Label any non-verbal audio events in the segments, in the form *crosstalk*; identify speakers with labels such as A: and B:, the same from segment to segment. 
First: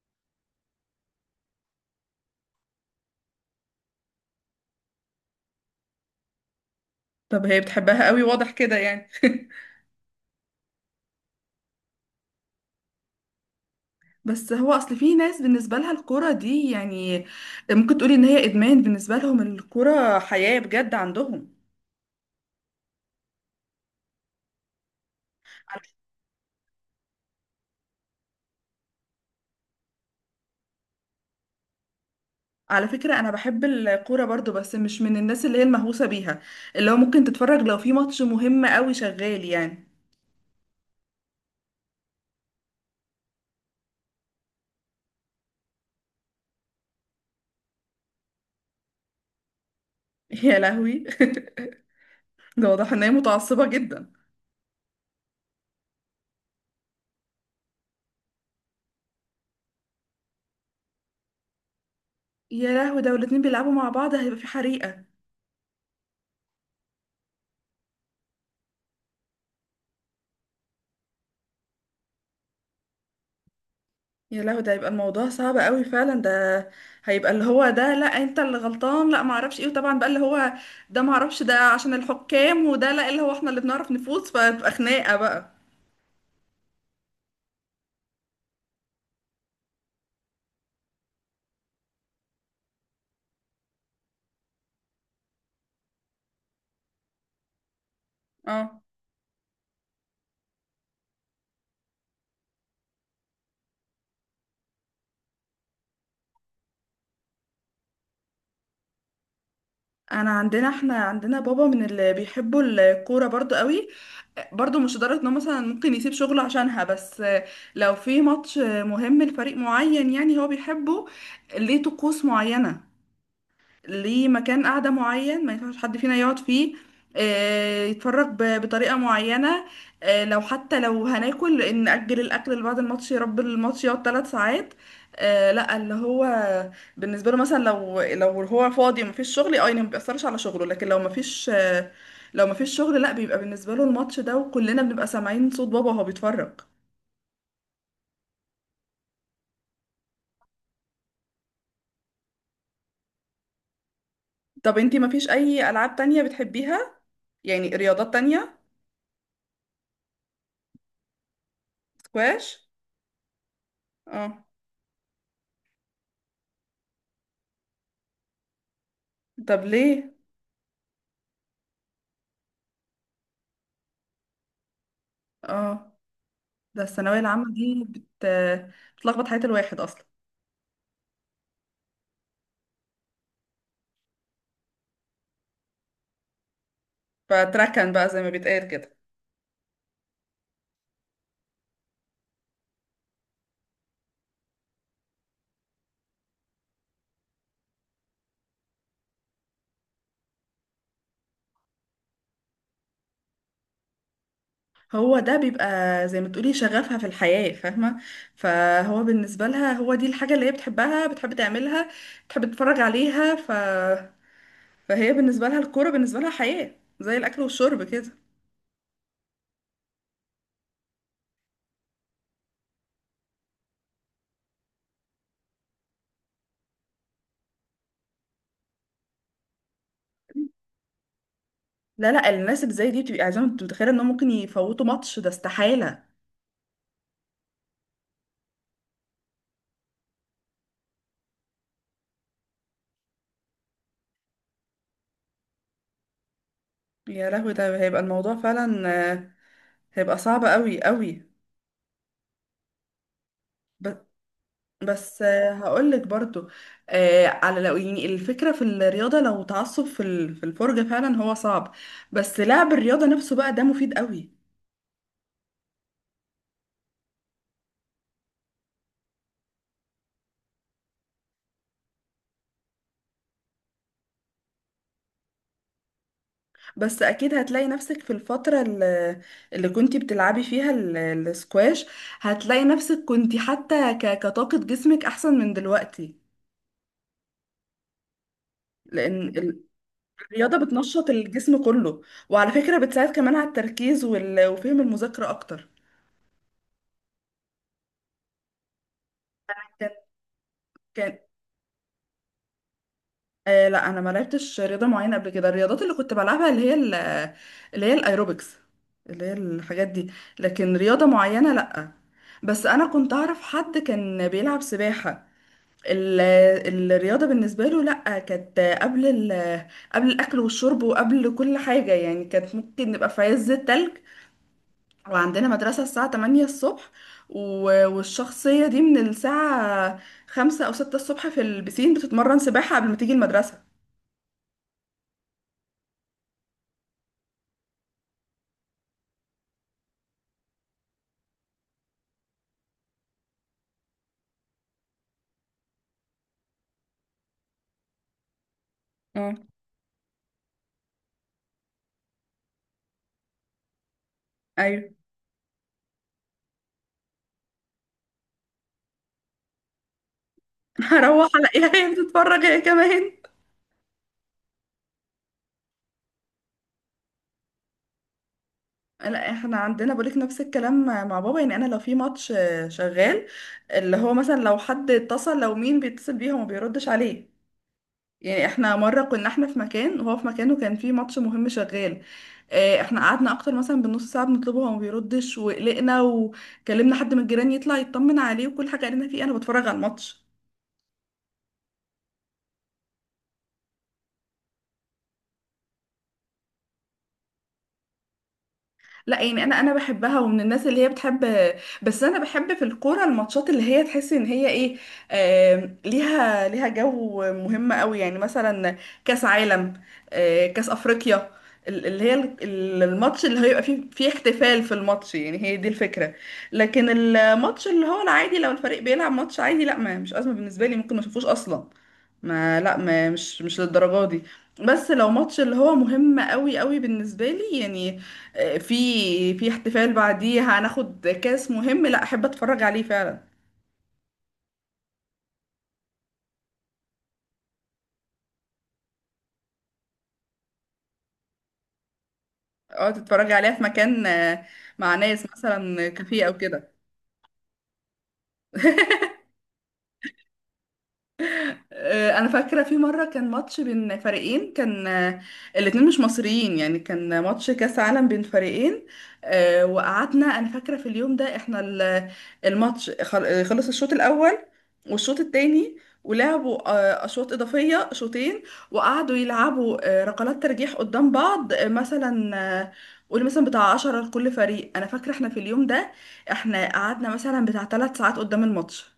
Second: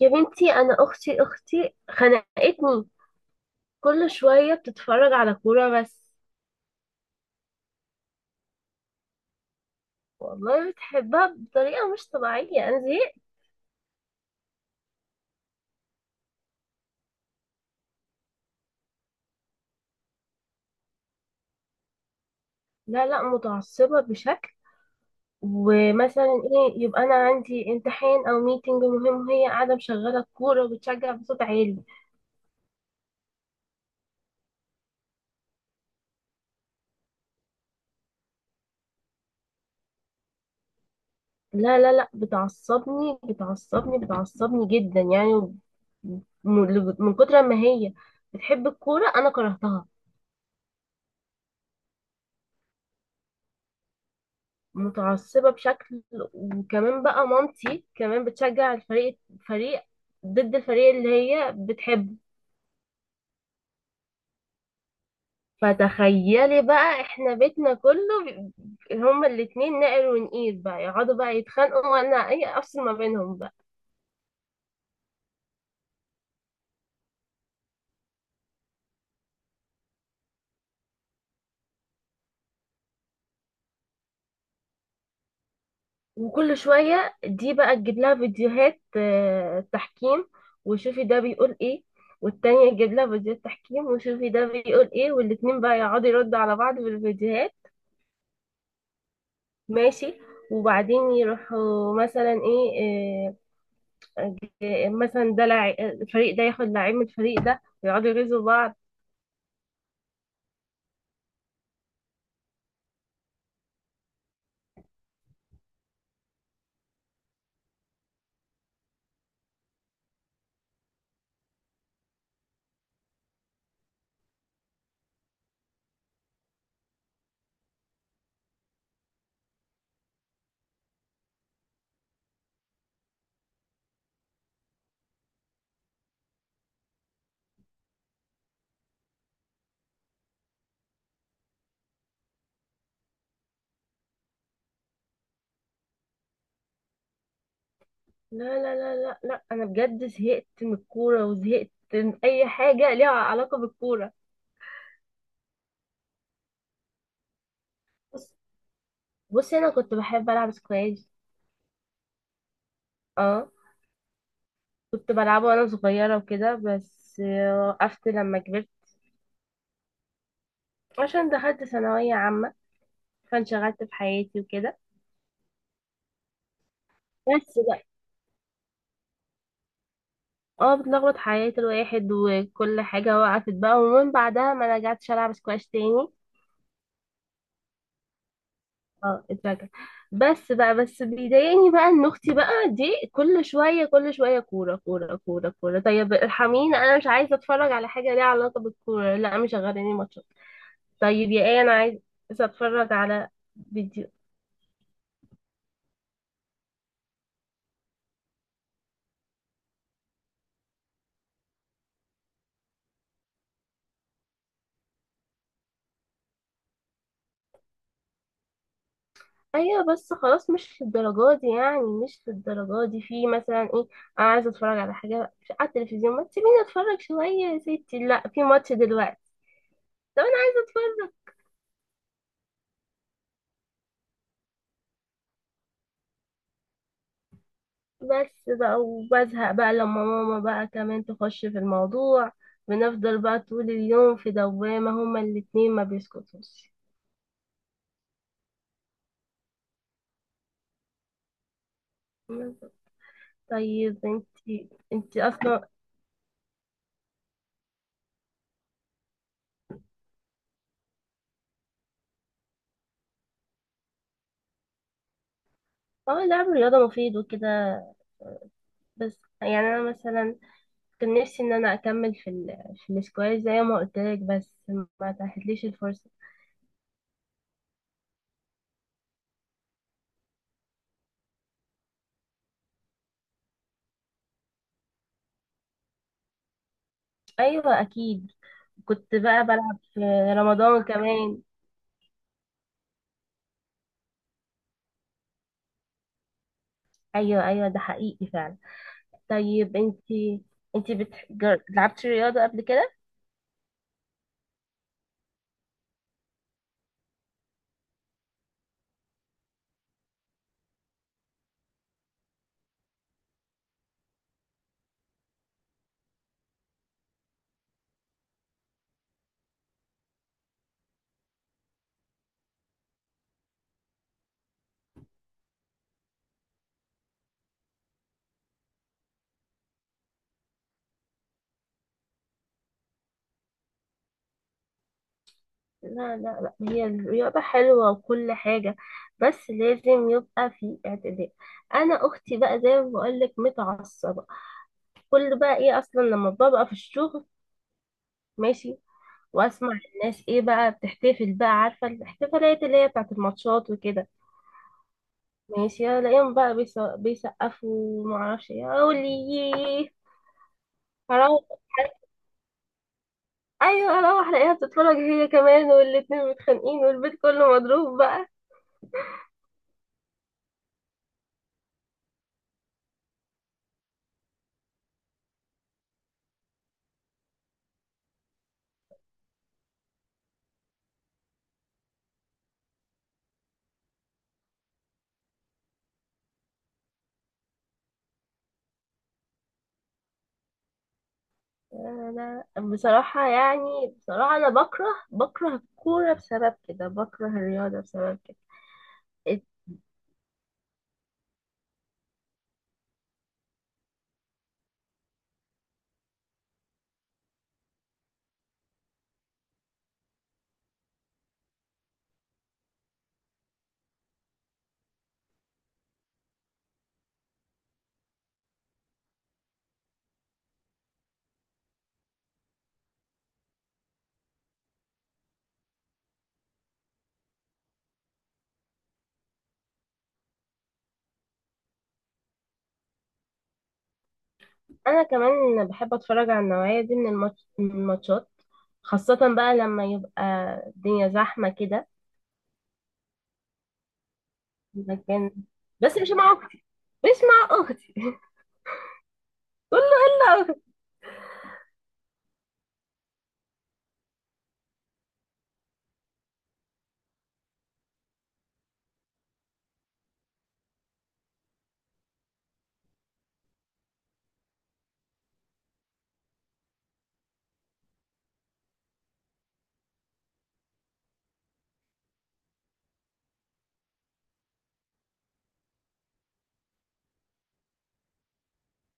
A: يا بنتي، انا اختي خنقتني. كل شويه بتتفرج على كوره بس.
B: طب هي بتحبها قوي، واضح كده يعني. *laughs*
A: والله بتحبها بطريقه مش طبيعيه، انا زهقت.
B: بس هو اصل في ناس بالنسبه لها الكوره دي يعني ممكن تقولي ان هي ادمان، بالنسبه لهم الكوره حياه بجد عندهم.
A: لا لا، متعصبه بشكل.
B: على
A: ومثلا ايه يبقى؟ انا عندي امتحان او ميتنج مهم، وهي قاعده مشغله الكوره وبتشجع بصوت عالي.
B: على فكره انا بحب الكوره برضو، بس مش من الناس اللي هي المهووسه بيها، اللي هو ممكن تتفرج لو في ماتش مهم قوي شغال يعني.
A: لا لا لا، بتعصبني بتعصبني بتعصبني جدا يعني. من كتر ما هي بتحب الكوره انا كرهتها.
B: يا لهوي. *laughs* ده واضح ان هي متعصبه جدا.
A: متعصبة بشكل. وكمان بقى مامتي كمان بتشجع فريق ضد الفريق اللي هي بتحبه.
B: يا لهوي، ده والاتنين بيلعبوا مع بعض هيبقى في حريقه.
A: فتخيلي بقى، احنا بيتنا كله هما الاتنين نقر ونقيل بقى، يقعدوا بقى يتخانقوا وانا اي افصل ما بينهم بقى.
B: يا لهوي، ده هيبقى الموضوع صعب قوي فعلا. ده هيبقى اللي هو ده لا انت اللي غلطان، لا ما اعرفش ايه، وطبعا بقى اللي هو ده ما اعرفش ده عشان الحكام، وده لا اللي هو احنا اللي بنعرف نفوز، فتبقى خناقة بقى.
A: وكل شوية دي بقى تجيب لها فيديوهات تحكيم، وشوفي ده بيقول ايه. والتانية تجيب لها فيديوهات تحكيم وشوفي ده بيقول ايه، والاتنين بقى يقعدوا يردوا على بعض بالفيديوهات.
B: اه،
A: ماشي. وبعدين يروحوا مثلا ايه، آه، مثلا ده الفريق ده ياخد لعيب من الفريق ده، ويقعدوا يغيظوا بعض.
B: انا عندنا احنا عندنا بابا من اللي بيحبوا الكورة برضو قوي. برضو مش لدرجة انه مثلا ممكن يسيب شغله عشانها، بس لو في ماتش مهم لفريق معين يعني هو بيحبه، ليه طقوس معينة، ليه مكان قعدة معين ما ينفعش حد فينا يقعد فيه، يتفرج بطريقة معينة، لو حتى لو هناكل إن نأجل الأكل لبعد الماتش، يا رب الماتش يقعد ثلاث ساعات. لا اللي هو بالنسبة له مثلا لو هو فاضي ومفيش شغل، اه يعني ما بيأثرش على شغله، لكن لو مفيش شغل، لا بيبقى بالنسبة له الماتش ده، وكلنا بنبقى سامعين صوت بابا وهو بيتفرج.
A: لا لا لا لا لا، انا بجد زهقت من الكوره، وزهقت من اي حاجه ليها علاقه بالكوره.
B: طب انتي مفيش أي ألعاب تانية بتحبيها؟ يعني رياضات
A: بص
B: تانية؟
A: بصي انا كنت بحب العب سكواش.
B: سكواش،
A: اه،
B: اه.
A: كنت بلعبه وانا صغيره وكده، بس وقفت لما كبرت.
B: طب ليه؟
A: عشان دخلت ثانويه عامه فانشغلت في حياتي وكده.
B: اه، ده الثانوية العامة
A: بس
B: دي
A: بقى.
B: بتلخبط حياة الواحد أصلا،
A: اه، بتلخبط حياة الواحد وكل حاجة وقفت بقى، ومن بعدها ما رجعتش ألعب سكواش تاني.
B: فتركن بقى زي ما بيتقال كده.
A: اه، اترجع. بس بقى، بس بيضايقني بقى ان اختي بقى دي كل شوية كل شوية كورة كورة كورة كورة. طيب ارحميني، انا مش عايزة اتفرج على حاجة ليها علاقة بالكورة. لا، مش غيراني ماتشات. طيب يا ايه، انا عايزة اتفرج على فيديو.
B: هو ده بيبقى زي ما تقولي شغفها في الحياة، فاهمة؟ فهو بالنسبة لها هو دي الحاجة اللي هي بتحبها، بتحب تعملها، بتحب تتفرج عليها، فهي بالنسبة لها الكورة بالنسبة لها حياة زي الأكل والشرب كده.
A: ايوه، بس خلاص مش للدرجه دي يعني، مش للدرجه دي. في مثلا ايه، انا عايزه اتفرج على حاجه على التلفزيون، ما تسيبيني اتفرج شويه. يا ستي، لا، في ماتش دلوقتي. طب انا عايزه اتفرج.
B: لا، لا، الناس اللي زي دي بتبقى عايزة، انت متخيلة انهم ممكن يفوتوا ماتش؟ ده استحالة.
A: بس بقى، وبزهق بقى لما ماما بقى كمان تخش في الموضوع. بنفضل بقى طول اليوم في دوامه، هما الاتنين ما بيسكتوش.
B: يا لهوي، ده هيبقى الموضوع فعلا، هيبقى صعب قوي قوي.
A: طيب انتي
B: بس
A: انتي اصلا.
B: هقولك برضو، آه، على لو يعني الفكرة في الرياضة، لو تعصب في الفرجة، فعلا هو صعب، بس لعب الرياضة نفسه بقى ده مفيد قوي.
A: اه، لعب الرياضه مفيد وكده، بس يعني انا مثلا كان نفسي ان انا اكمل في في السكواش زي ما قلت لك، بس ما اتاحتليش الفرصه.
B: بس اكيد هتلاقي نفسك في الفترة اللي كنتي بتلعبي فيها السكواش، هتلاقي نفسك كنتي حتى كطاقة جسمك احسن من دلوقتي،
A: ايوه اكيد، كنت
B: لان
A: بقى بلعب في
B: الرياضة
A: رمضان
B: بتنشط
A: كمان.
B: الجسم كله، وعلى فكرة بتساعد كمان على التركيز وفهم المذاكرة اكتر.
A: ايوه ايوه، ده حقيقي فعلا. طيب
B: كان
A: انتي،
B: كان
A: لعبتي رياضه قبل كده؟
B: آه لا انا ما لعبتش رياضه معينه قبل كده. الرياضات اللي كنت بلعبها اللي هي الايروبكس، اللي هي الحاجات دي، لكن رياضه معينه لا. بس انا كنت اعرف حد كان بيلعب سباحه، ال- الرياضه بالنسبه له لا، كانت قبل الاكل والشرب وقبل كل حاجه يعني. كانت ممكن نبقى في عز التلج وعندنا مدرسه الساعه 8 الصبح، و- والشخصيه دي من الساعه 5 او 6 الصبح في البسين بتتمرن سباحه قبل ما تيجي المدرسه.
A: لا لا لا، هي الرياضه حلوه وكل حاجه، بس لازم يبقى في اعتدال. انا اختي بقى زي ما بقول لك متعصبه. كل بقى ايه اصلا؟ لما ببقى في الشغل، ماشي، واسمع الناس ايه بقى بتحتفل بقى، عارفه الاحتفالات اللي هي بتاعت الماتشات وكده،
B: ايوه.
A: ماشي، الاقيهم بقى بيسقفوا ومعرفش ايه اقول لي.
B: *laughs* هروح
A: هروح،
B: الاقيها هي بتتفرج هي كمان.
A: ايوه، اروح الاقيها بتتفرج هي كمان، والاتنين متخانقين والبيت كله مضروب بقى.
B: لا، احنا عندنا بقولك نفس الكلام مع بابا. يعني انا لو في ماتش شغال، اللي هو مثلا لو حد اتصل، لو مين بيتصل بيه هو ما بيردش عليه. يعني احنا مره كنا احنا في مكان وهو في مكان، وكان في ماتش مهم شغال، احنا قعدنا اكتر مثلا بنص ساعه بنطلبه هو ما بيردش، وقلقنا وكلمنا حد من الجيران يطلع يطمن عليه، وكل حاجه قالنا فيه انا بتفرج على الماتش.
A: انا بصراحه يعني، بصراحه انا بكره، بكره الكوره بسبب كده، بكره الرياضه بسبب كده.
B: لا، يعني انا بحبها ومن الناس اللي هي بتحب، بس انا بحب في الكوره الماتشات اللي هي تحس ان هي ايه، ليها جو مهم قوي، يعني مثلا كاس عالم، كاس افريقيا، ال- اللي هي ال- ال- الماتش اللي هيبقى فيه احتفال في الماتش، يعني هي دي الفكره. لكن الماتش اللي هو العادي، لو الفريق بيلعب ماتش عادي، لا ما مش ازمه بالنسبه لي، ممكن ما اشوفوش اصلا. ما لا ما مش للدرجه دي، بس لو ماتش اللي هو مهم قوي قوي بالنسبه لي يعني، آه، في في احتفال بعديه، هناخد كاس مهم، لا احب اتفرج عليه فعلا.
A: انا كمان بحب اتفرج على النوعيه دي من من الماتشات، خاصه بقى لما يبقى الدنيا زحمه كده.
B: اه، تتفرج عليها في مكان، مع ناس
A: لكن،
B: مثلا
A: بس مش
B: كافيه
A: مع
B: او
A: اختي،
B: كده.
A: مش مع اختي. *laughs* قول له هلا أختي.
B: انا فاكره في مره كان ماتش بين فريقين، كان الاتنين مش مصريين، يعني كان ماتش كاس عالم بين فريقين، وقعدنا. انا فاكره في اليوم ده احنا الماتش خلص الشوط الاول والشوط التاني، ولعبوا اشواط اضافيه شوطين، وقعدوا يلعبوا ركلات ترجيح قدام بعض، مثلا، آه، قول مثلا بتاع 10 لكل فريق. انا فاكره احنا في اليوم ده، احنا قعدنا مثلا بتاع 3 ساعات قدام الماتش.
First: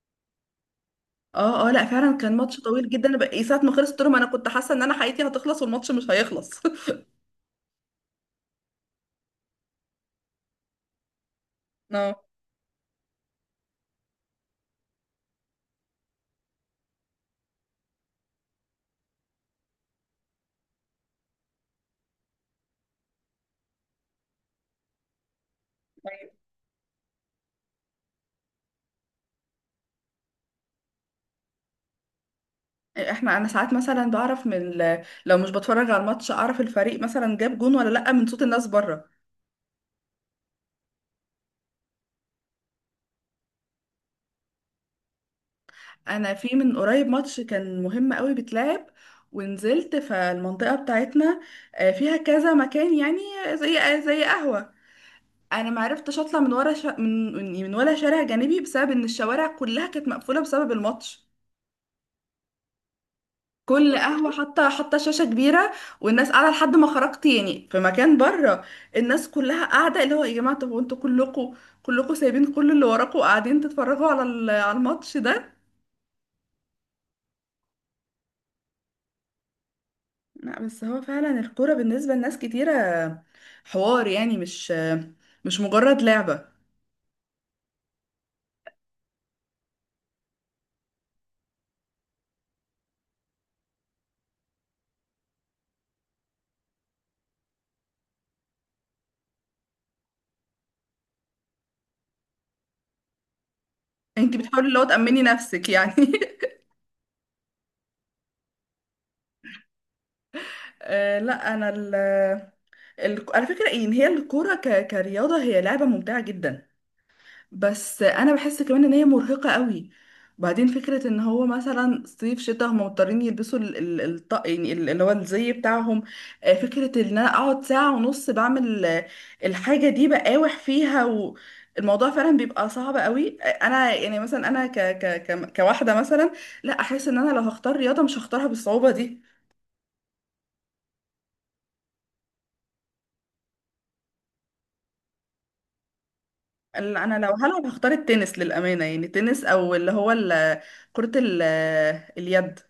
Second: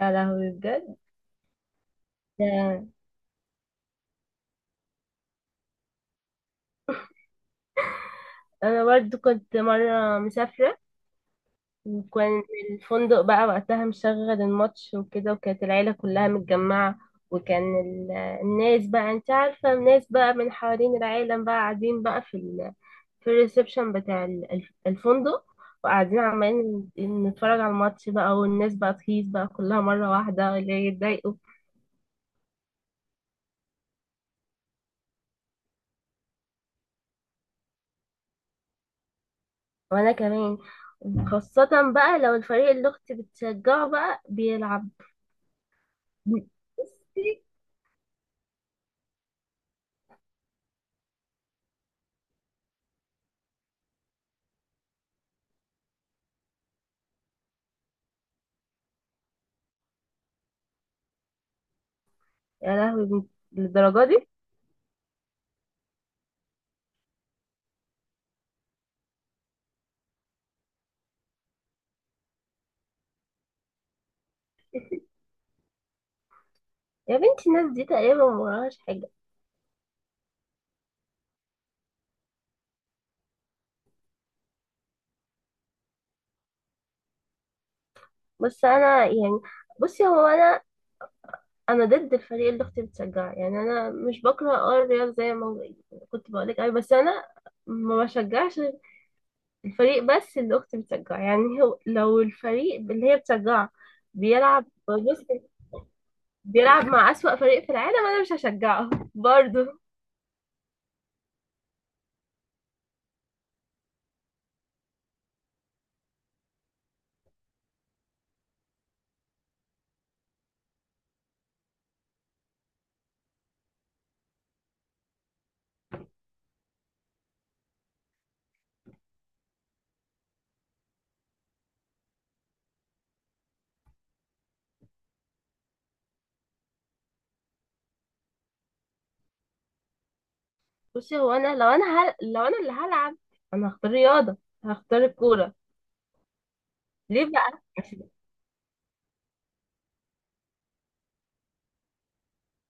A: يا لهوي بجد!
B: اه اه، لا فعلا كان ماتش
A: ده
B: طويل جدا، انا بقى- إيه، ساعة ما خلص تورم انا كنت حاسة ان انا حياتي هتخلص والماتش مش هيخلص. *laughs*
A: انا برضو كنت مره مسافره،
B: اه،
A: وكان الفندق بقى وقتها مشغل الماتش وكده، وكانت العيله كلها متجمعه. وكان الناس بقى، انت عارفه، الناس بقى من حوالين العالم بقى قاعدين بقى في الريسبشن بتاع الفندق. وقاعدين عمالين نتفرج على الماتش بقى، والناس بقى تهيص بقى كلها مره واحده، اللي يتضايقوا.
B: احنا انا ساعات مثلا بعرف لو مش بتفرج على الماتش اعرف الفريق مثلا جاب جون ولا لا من صوت الناس بره.
A: وانا كمان، خاصة بقى لو الفريق اللي اختي بتشجعه بقى بيلعب.
B: انا في من قريب
A: بصي،
B: ماتش كان مهم قوي بيتلعب، ونزلت فالمنطقة بتاعتنا، فيها كذا مكان يعني، زي قهوة. انا ما عرفتش اطلع من ورا شا... من من ولا شارع جانبي بسبب ان الشوارع كلها كانت مقفولة بسبب الماتش.
A: يا لهوي
B: كل
A: للدرجة دي!
B: قهوة حاطة حاطة شاشة كبيرة، والناس قاعدة لحد ما خرجت يعني. في مكان بره الناس كلها قاعدة اللي هو، يا جماعة طب وانتوا كلكوا سايبين كل اللي وراكوا وقاعدين تتفرجوا على الماتش ده؟
A: يا بنتي، الناس دي تقريبا ما وراهاش حاجة.
B: لا، بس هو فعلا الكورة بالنسبة لناس كتيرة حوار، يعني مش مجرد لعبة.
A: بس انا يعني، بصي، هو انا ضد الفريق اللي اختي بتشجعه. يعني انا مش بكره الرياض زي ما كنت بقولك اي، بس انا ما بشجعش الفريق بس اللي اختي بتشجعه. يعني هو لو الفريق اللي هي بتشجعه
B: انت بتحاولي
A: بيلعب،
B: اللي هو تأمني
A: بصي،
B: نفسك يعني. *laughs*
A: بيلعب مع أسوأ فريق في العالم، انا مش هشجعه *laughs* برضه.
B: لا انا على فكرة ان هي الكورة كرياضة هي لعبة ممتعة جدا، بس انا بحس كمان ان هي مرهقة قوي. وبعدين فكرة ان هو مثلا صيف شتاء هم مضطرين يلبسوا ال- ال- الطق يعني اللي هو الزي بتاعهم، فكرة ان انا اقعد ساعة ونص بعمل الحاجة دي بقاوح فيها، والموضوع فعلا بيبقى صعب قوي. انا يعني مثلا انا كواحدة مثلا، لا احس ان انا لو هختار رياضة مش هختارها بالصعوبة دي.
A: بصي، هو انا، لو انا اللي هلعب، انا هختار رياضه، هختار الكوره. ليه
B: انا لو
A: بقى؟
B: هلعب هختار
A: عشان-
B: التنس، للأمانة، يعني التنس او اللي هو كرة اليد.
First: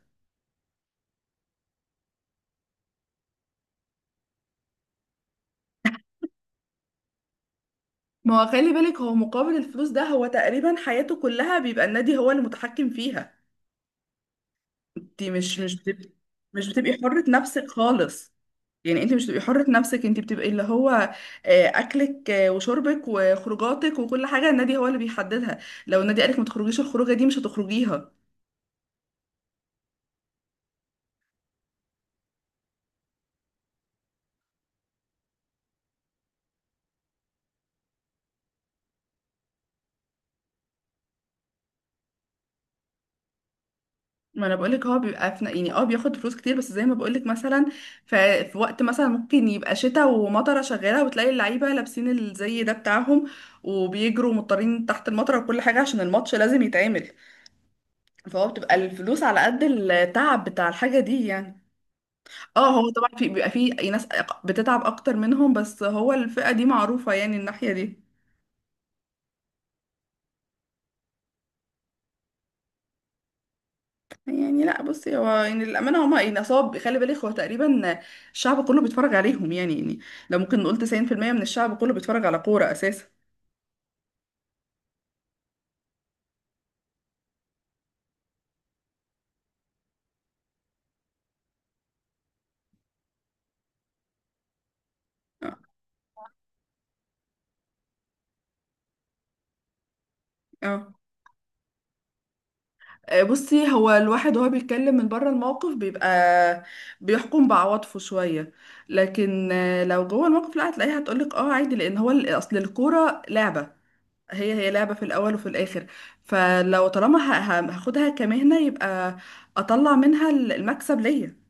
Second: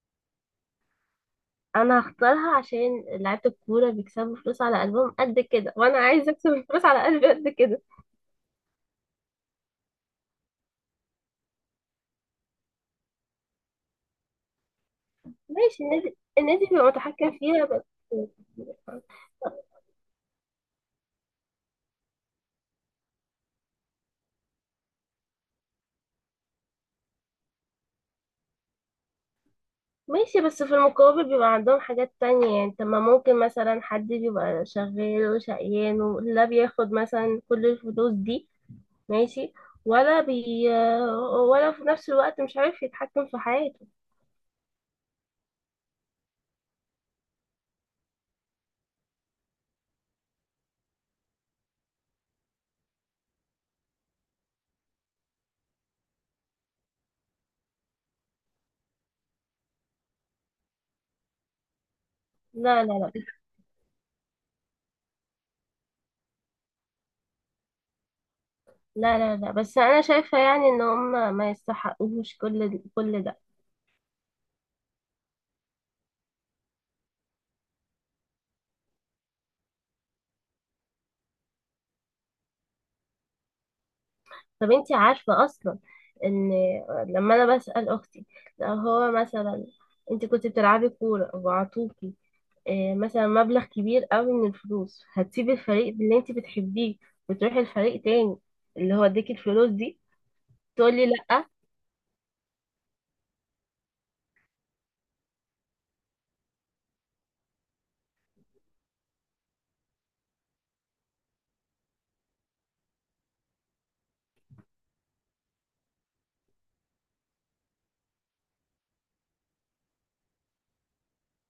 A: انا هختارها عشان لعيبه الكوره بيكسبوا فلوس على قلبهم قد كده، وانا عايزه اكسب فلوس على قلبي قد كده.
B: ما هو خلي بالك، هو مقابل الفلوس ده هو تقريبا حياته كلها بيبقى النادي هو اللي متحكم فيها. انت مش
A: ماشي، النادي بيبقى
B: بتبقي حرة
A: متحكم فيها
B: نفسك
A: بس.
B: خالص، يعني انت مش بتبقي حرة نفسك، انت بتبقي اللي هو اكلك وشربك وخروجاتك وكل حاجة النادي هو اللي بيحددها. لو النادي قالك ما تخرجيش الخروجة دي مش هتخرجيها.
A: ماشي، بس في المقابل بيبقى عندهم حاجات تانية يعني. طب ما ممكن مثلا حد بيبقى شغال وشقيان ولا بياخد مثلا كل الفلوس دي؟ ماشي، ولا بي ولا في نفس الوقت مش عارف يتحكم في حياته.
B: ما انا بقولك هو بيبقى في، يعني اه بياخد فلوس كتير، بس زي ما بقولك مثلا في وقت مثلا ممكن يبقى شتاء ومطره شغاله، وتلاقي اللعيبه لابسين الزي ده بتاعهم، وبيجروا مضطرين تحت المطره وكل حاجه عشان الماتش لازم يتعمل، فهو بتبقى الفلوس على قد التعب بتاع الحاجه دي يعني. اه،
A: لا
B: هو
A: لا
B: طبعا
A: لا
B: في بيبقى في ناس بتتعب اكتر منهم، بس هو الفئه دي معروفه يعني، الناحيه دي.
A: لا لا لا، بس انا شايفه يعني ان هم ما يستحقوش كل ده.
B: يعني لا، بصي هو يعني للأمانة هما يعني نصاب، خلي بالك هو تقريبا الشعب كله بيتفرج عليهم، يعني لو ممكن نقول 90% من الشعب كله بيتفرج على كورة أساسا.
A: طب انتي عارفه اصلا، ان لما انا بسال اختي، لو هو مثلا انت كنت بتلعبي كوره وعطوكي مثلا مبلغ كبير قوي من الفلوس، هتسيبي
B: اه.
A: الفريق اللي انت بتحبيه وتروحي الفريق تاني اللي هو اديكي الفلوس دي؟
B: آه.
A: تقولي لا.
B: بصي، هو الواحد وهو بيتكلم من بره الموقف بيبقى بيحكم بعواطفه شوية، لكن لو جوه الموقف لا، هتلاقيها هتقولك اه عادي، لأن هو أصل الكورة لعبة، هي لعبة في الأول وفي الآخر، فلو طالما هاخدها كمهنة يبقى أطلع منها المكسب ليا.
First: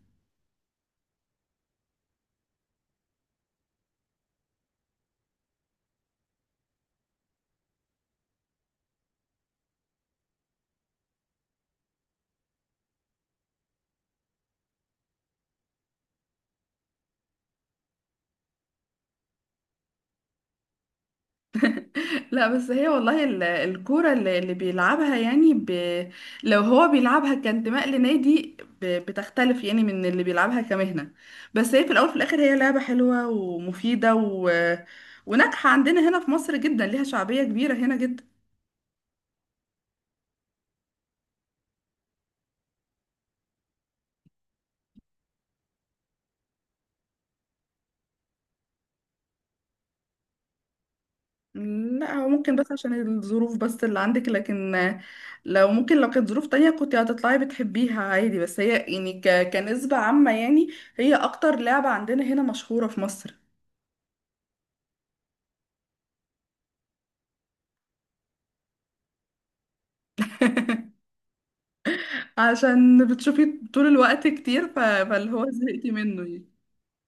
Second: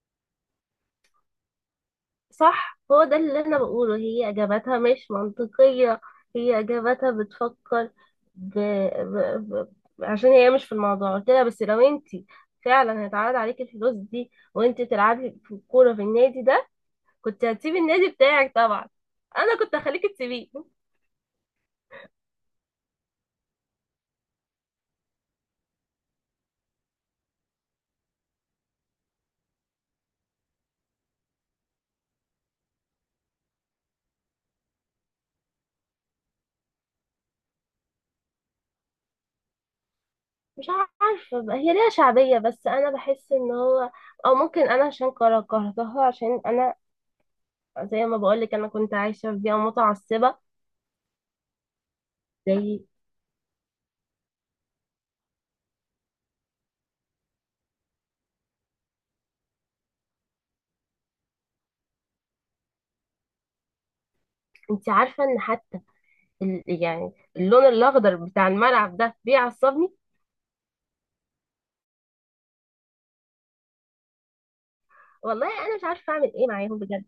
A: صح، هو ده اللي انا بقوله، هي اجاباتها مش منطقية. هي اجاباتها بتفكر ب... ب... عشان هي مش في الموضوع. قلت لها بس لو انت فعلا هيتعرض عليكي الفلوس دي، وانت تلعبي في الكورة في النادي ده، كنت هتسيبي النادي بتاعك طبعا. انا كنت هخليكي تسيبيه.
B: لا، بس هي والله الكورة اللي بيلعبها يعني لو هو بيلعبها كانتماء لنادي بتختلف يعني من اللي بيلعبها كمهنة. بس هي في الأول في الآخر هي لعبة حلوة ومفيدة و... وناجحة عندنا هنا في مصر جدا، ليها شعبية كبيرة هنا جدا.
A: مش عارفة بقى، هي ليها شعبية، بس انا بحس ان هو، او ممكن انا عشان كرهتها، عشان انا زي ما بقولك انا كنت عايشة في بيئة متعصبة.
B: لا، هو ممكن، بس
A: زي
B: عشان الظروف بس اللي عندك، لكن لو كانت ظروف تانية كنت هتطلعي بتحبيها عادي، بس هي يعني كنسبة عامة يعني هي أكتر لعبة عندنا هنا مشهورة في مصر.
A: انت عارفة ان حتى يعني اللون الاخضر بتاع الملعب ده بيعصبني.
B: *laughs* عشان بتشوفي طول الوقت كتير، فاللي هو
A: والله انا مش
B: زهقتي
A: عارفه
B: منه
A: اعمل ايه
B: يعني.
A: معاهم بجد،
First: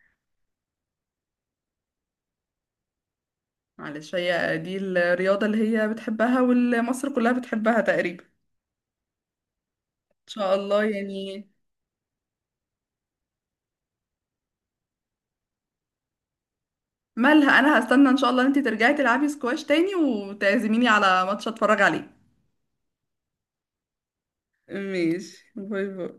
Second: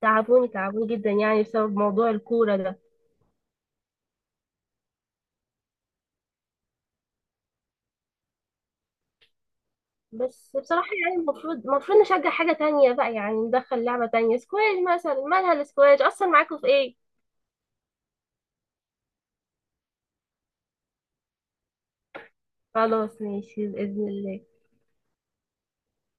A: تعبوني تعبوني جدا يعني بسبب موضوع الكوره ده.
B: معلش، هي دي الرياضة اللي هي بتحبها والمصر كلها بتحبها تقريبا، ان
A: بس
B: شاء الله
A: بصراحه يعني
B: يعني.
A: المفروض نشجع حاجه تانية بقى، يعني ندخل لعبه تانية، سكواش مثلا، مالها السكواش اصلا؟ معاكم في ايه؟
B: مالها، انا هستنى ان شاء الله انتي ترجعي تلعبي سكواش تاني وتعزميني على ماتش اتفرج عليه.
A: خلاص، ماشي باذن الله.
B: ماشي، باي باي.